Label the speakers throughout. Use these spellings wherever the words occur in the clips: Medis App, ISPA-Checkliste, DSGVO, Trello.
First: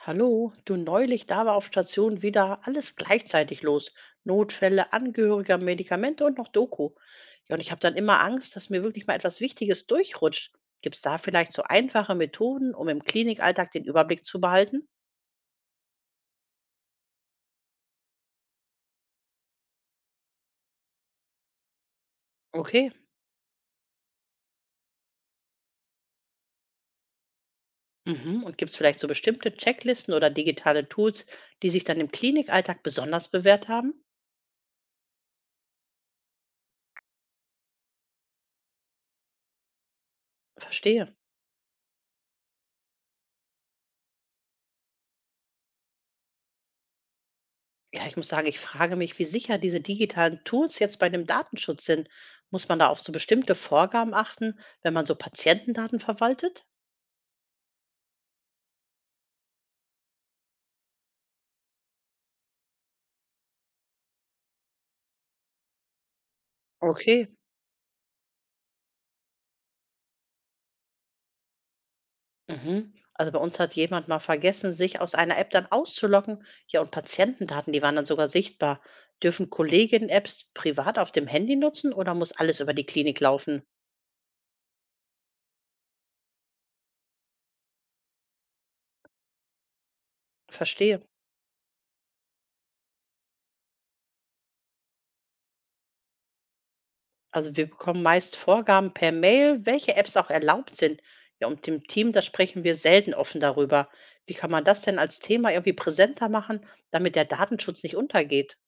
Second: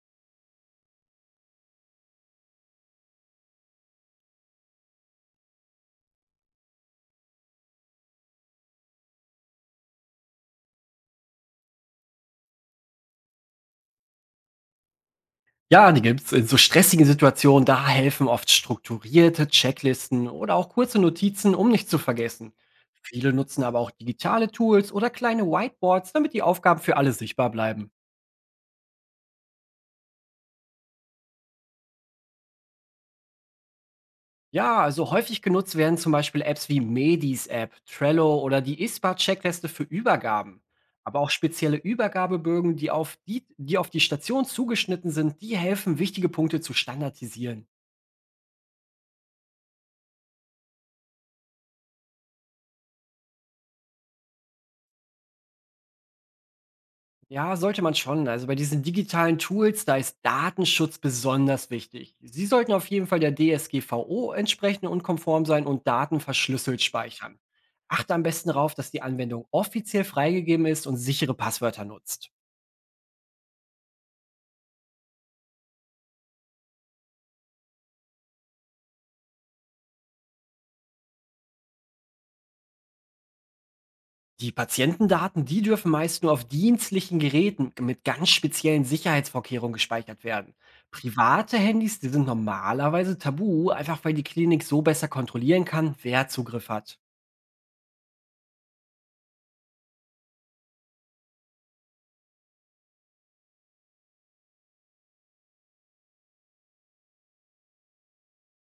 Speaker 1: Hallo, du neulich, da war auf Station wieder alles gleichzeitig los. Notfälle, Angehöriger, Medikamente und noch Doku. Ja, und ich habe dann immer Angst, dass mir wirklich mal etwas Wichtiges durchrutscht. Gibt es da vielleicht so einfache Methoden, um im Klinikalltag den Überblick zu behalten?
Speaker 2: Ja, die gibt's. In so stressigen Situationen, da helfen oft strukturierte Checklisten oder auch kurze Notizen, um nicht zu vergessen.
Speaker 1: Okay.
Speaker 2: Viele nutzen aber auch digitale Tools oder kleine Whiteboards, damit die Aufgaben für alle sichtbar bleiben.
Speaker 1: Mhm. Und gibt es vielleicht so bestimmte Checklisten oder digitale Tools, die sich dann im Klinikalltag besonders bewährt haben?
Speaker 2: Ja, also häufig genutzt werden zum Beispiel Apps wie Medis App, Trello oder die ISPA-Checkliste für Übergaben.
Speaker 1: Verstehe.
Speaker 2: Aber auch spezielle Übergabebögen, die auf die Station zugeschnitten sind, die helfen, wichtige Punkte zu standardisieren.
Speaker 1: Ja, ich muss sagen, ich frage mich, wie sicher diese digitalen Tools jetzt bei dem Datenschutz sind. Muss man da auf so bestimmte Vorgaben achten, wenn man so Patientendaten verwaltet?
Speaker 2: Ja, sollte man schon. Also bei diesen digitalen Tools, da ist Datenschutz besonders wichtig. Sie sollten auf jeden Fall der DSGVO entsprechend und konform sein und Daten verschlüsselt
Speaker 1: Okay.
Speaker 2: speichern. Achte am besten darauf, dass die Anwendung offiziell freigegeben ist und sichere Passwörter nutzt.
Speaker 1: Mhm. Also bei uns hat jemand mal vergessen, sich aus einer App dann auszuloggen. Ja, und Patientendaten, die waren dann sogar sichtbar. Dürfen Kolleginnen Apps privat auf dem Handy nutzen oder muss alles über die Klinik laufen?
Speaker 2: Die Patientendaten, die dürfen meist nur auf dienstlichen Geräten mit ganz speziellen Sicherheitsvorkehrungen gespeichert werden.
Speaker 1: Verstehe.
Speaker 2: Private Handys, die sind normalerweise tabu, einfach weil die Klinik so besser kontrollieren kann, wer Zugriff hat.
Speaker 1: Also wir bekommen meist Vorgaben per Mail, welche Apps auch erlaubt sind. Ja, und im Team, da sprechen wir selten offen darüber. Wie kann man das denn als Thema irgendwie präsenter machen, damit der Datenschutz nicht untergeht?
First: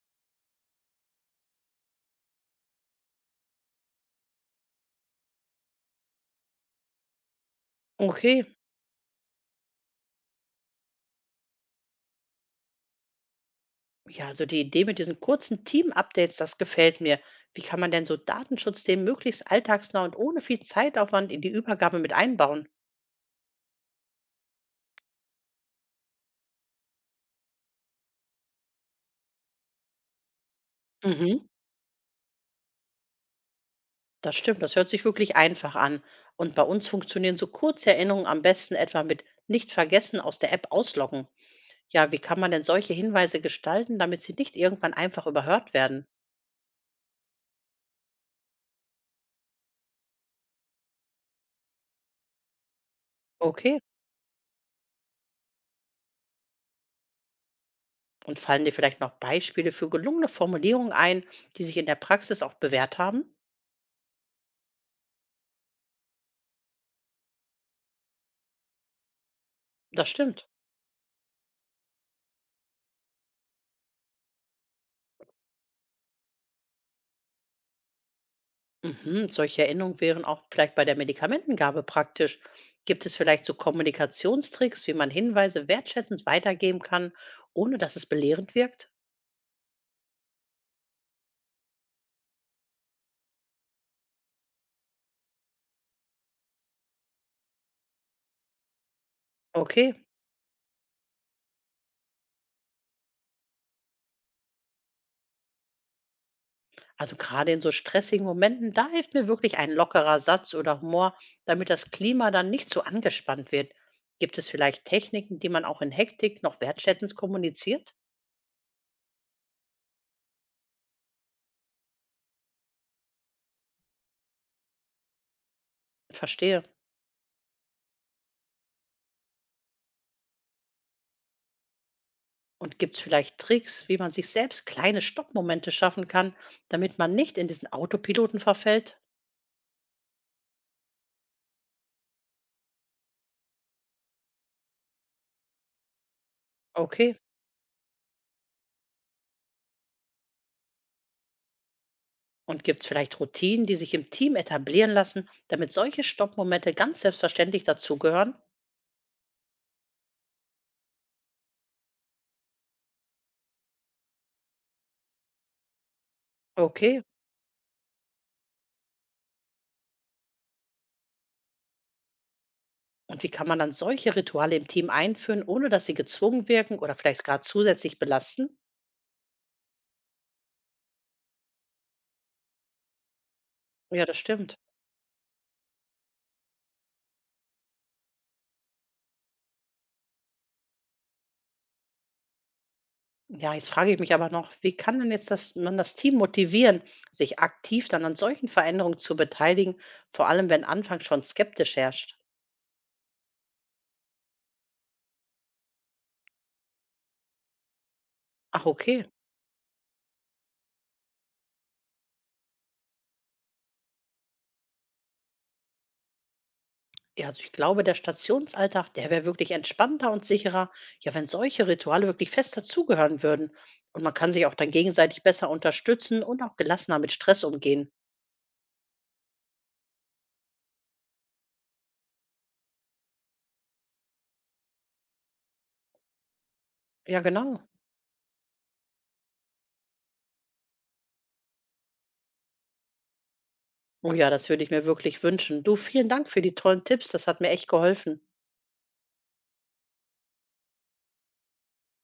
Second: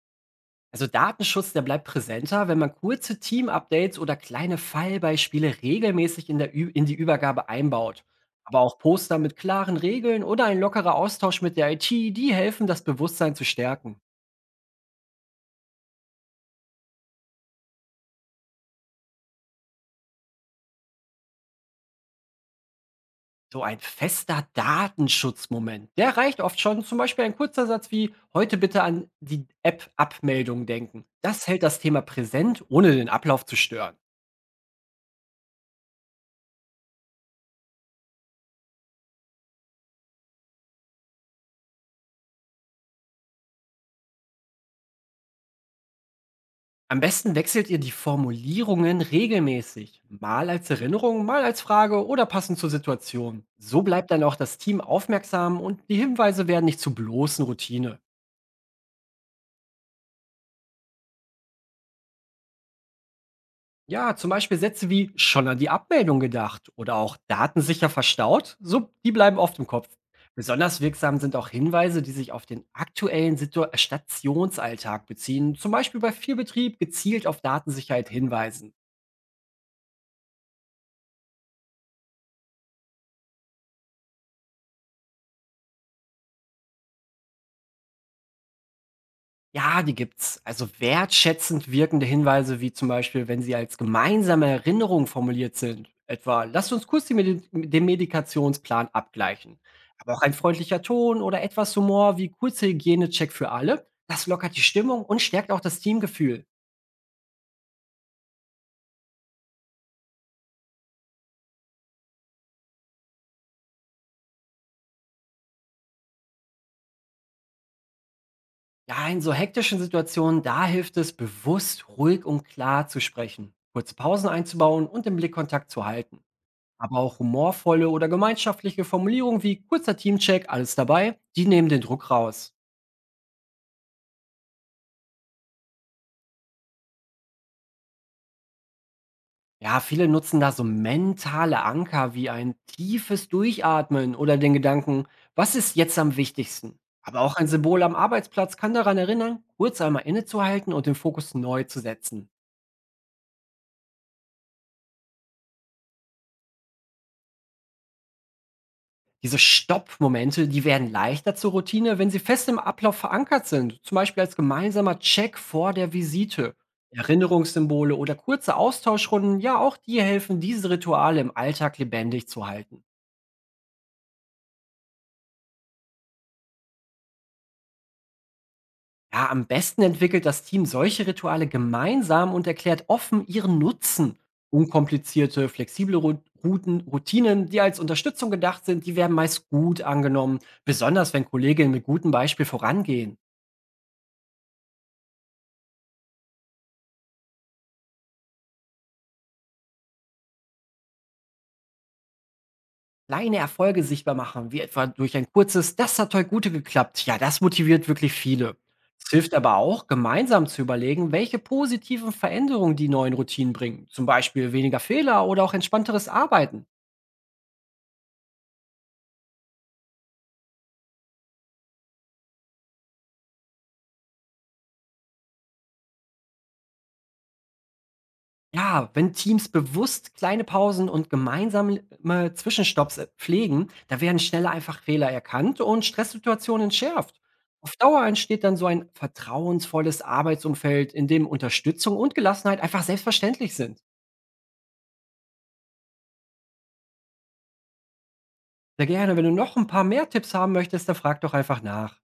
Speaker 2: Also Datenschutz, der bleibt präsenter, wenn man kurze Team-Updates oder kleine Fallbeispiele regelmäßig in, der Ü in die Übergabe einbaut.
Speaker 1: Okay,
Speaker 2: Aber auch Poster mit klaren Regeln oder ein lockerer Austausch mit der IT, die helfen, das Bewusstsein zu stärken.
Speaker 1: ja, also die Idee mit diesen kurzen Team-Updates, das gefällt mir. Wie kann man denn so Datenschutzthemen möglichst alltagsnah und ohne viel Zeitaufwand in die Übergabe mit einbauen?
Speaker 2: So ein fester Datenschutzmoment, der reicht oft schon. Zum Beispiel ein kurzer Satz wie heute bitte an die App-Abmeldung denken.
Speaker 1: Mhm,
Speaker 2: Das hält das Thema präsent, ohne den Ablauf zu stören.
Speaker 1: das stimmt, das hört sich wirklich einfach an. Und bei uns funktionieren so kurze Erinnerungen am besten etwa mit nicht vergessen aus der App ausloggen. Ja, wie kann man denn solche Hinweise gestalten, damit sie nicht irgendwann einfach überhört werden?
Speaker 2: Am besten wechselt ihr die Formulierungen regelmäßig, mal als Erinnerung, mal als Frage oder passend zur Situation.
Speaker 1: Okay.
Speaker 2: So bleibt dann auch das Team aufmerksam und die Hinweise werden nicht zu bloßen Routine.
Speaker 1: Und fallen dir vielleicht noch Beispiele für gelungene Formulierungen ein, die sich in der Praxis auch bewährt haben?
Speaker 2: Ja, zum Beispiel Sätze wie schon an die Abmeldung gedacht oder auch datensicher verstaut, so, die bleiben oft im Kopf.
Speaker 1: Das stimmt.
Speaker 2: Besonders wirksam sind auch Hinweise, die sich auf den Stationsalltag beziehen, zum Beispiel bei viel Betrieb gezielt auf Datensicherheit hinweisen.
Speaker 1: Mhm, solche Erinnerungen wären auch vielleicht bei der Medikamentengabe praktisch. Gibt es vielleicht so Kommunikationstricks, wie man Hinweise wertschätzend weitergeben kann, ohne dass es belehrend wirkt?
Speaker 2: Ja, die gibt's. Also wertschätzend wirkende Hinweise, wie zum Beispiel, wenn sie als gemeinsame Erinnerung formuliert sind. Etwa, lasst uns kurz die Medi den Medikationsplan abgleichen.
Speaker 1: Okay.
Speaker 2: Aber auch ein freundlicher Ton oder etwas Humor wie kurze Hygienecheck für alle, das lockert die Stimmung und stärkt auch das Teamgefühl.
Speaker 1: Also gerade in so stressigen Momenten, da hilft mir wirklich ein lockerer Satz oder Humor, damit das Klima dann nicht so angespannt wird. Gibt es vielleicht Techniken, die man auch in Hektik noch wertschätzend kommuniziert?
Speaker 2: Ja, in so hektischen Situationen, da hilft es, bewusst, ruhig und klar zu sprechen, kurze Pausen einzubauen und den Blickkontakt zu halten.
Speaker 1: Verstehe.
Speaker 2: Aber auch humorvolle oder gemeinschaftliche Formulierungen wie kurzer Teamcheck, alles dabei, die nehmen den Druck raus.
Speaker 1: Und gibt es vielleicht Tricks, wie man sich selbst kleine Stoppmomente schaffen kann, damit man nicht in diesen Autopiloten verfällt?
Speaker 2: Ja, viele nutzen da so mentale Anker wie ein tiefes Durchatmen oder den Gedanken, was ist jetzt am wichtigsten?
Speaker 1: Okay.
Speaker 2: Aber auch ein Symbol am Arbeitsplatz kann daran erinnern, kurz einmal innezuhalten und den Fokus neu zu setzen.
Speaker 1: Und gibt es vielleicht Routinen, die sich im Team etablieren lassen, damit solche Stoppmomente ganz selbstverständlich dazugehören?
Speaker 2: Diese Stopp-Momente, die werden leichter zur Routine, wenn sie fest im Ablauf verankert sind, zum Beispiel als gemeinsamer Check vor der Visite.
Speaker 1: Okay.
Speaker 2: Erinnerungssymbole oder kurze Austauschrunden, ja, auch die helfen, diese Rituale im Alltag lebendig zu halten.
Speaker 1: Und wie kann man dann solche Rituale im Team einführen, ohne dass sie gezwungen wirken oder vielleicht gerade zusätzlich belasten?
Speaker 2: Ja, am besten entwickelt das Team solche Rituale gemeinsam und erklärt offen ihren
Speaker 1: Ja,
Speaker 2: Nutzen.
Speaker 1: das stimmt.
Speaker 2: Unkomplizierte, flexible Routinen, die als Unterstützung gedacht sind, die werden meist gut angenommen, besonders wenn Kolleginnen mit gutem Beispiel vorangehen.
Speaker 1: Ja, jetzt frage ich mich aber noch, wie kann denn jetzt man das Team motivieren, sich aktiv dann an solchen Veränderungen zu beteiligen, vor allem wenn anfangs schon skeptisch herrscht?
Speaker 2: Kleine Erfolge sichtbar machen, wie etwa durch ein kurzes „Das hat heute gut geklappt“. Ja, das motiviert wirklich viele.
Speaker 1: Ach, okay.
Speaker 2: Es hilft aber auch, gemeinsam zu überlegen, welche positiven Veränderungen die neuen Routinen bringen, zum Beispiel weniger Fehler oder auch entspannteres Arbeiten.
Speaker 1: Ja, also ich glaube, der Stationsalltag, der wäre wirklich entspannter und sicherer, ja, wenn solche Rituale wirklich fest dazugehören würden. Und man kann sich auch dann gegenseitig besser unterstützen und auch gelassener mit Stress umgehen.
Speaker 2: Ja, wenn Teams bewusst kleine Pausen und gemeinsame Zwischenstopps pflegen, da werden schneller einfach Fehler erkannt und Stresssituationen
Speaker 1: Ja,
Speaker 2: entschärft.
Speaker 1: genau.
Speaker 2: Auf Dauer entsteht dann so ein vertrauensvolles Arbeitsumfeld, in dem Unterstützung und Gelassenheit einfach selbstverständlich sind.
Speaker 1: Oh ja, das würde ich mir wirklich wünschen. Du, vielen Dank für die tollen Tipps. Das hat mir echt geholfen.
Speaker 2: Sehr gerne. Wenn du noch ein paar mehr Tipps haben möchtest, dann frag doch einfach nach.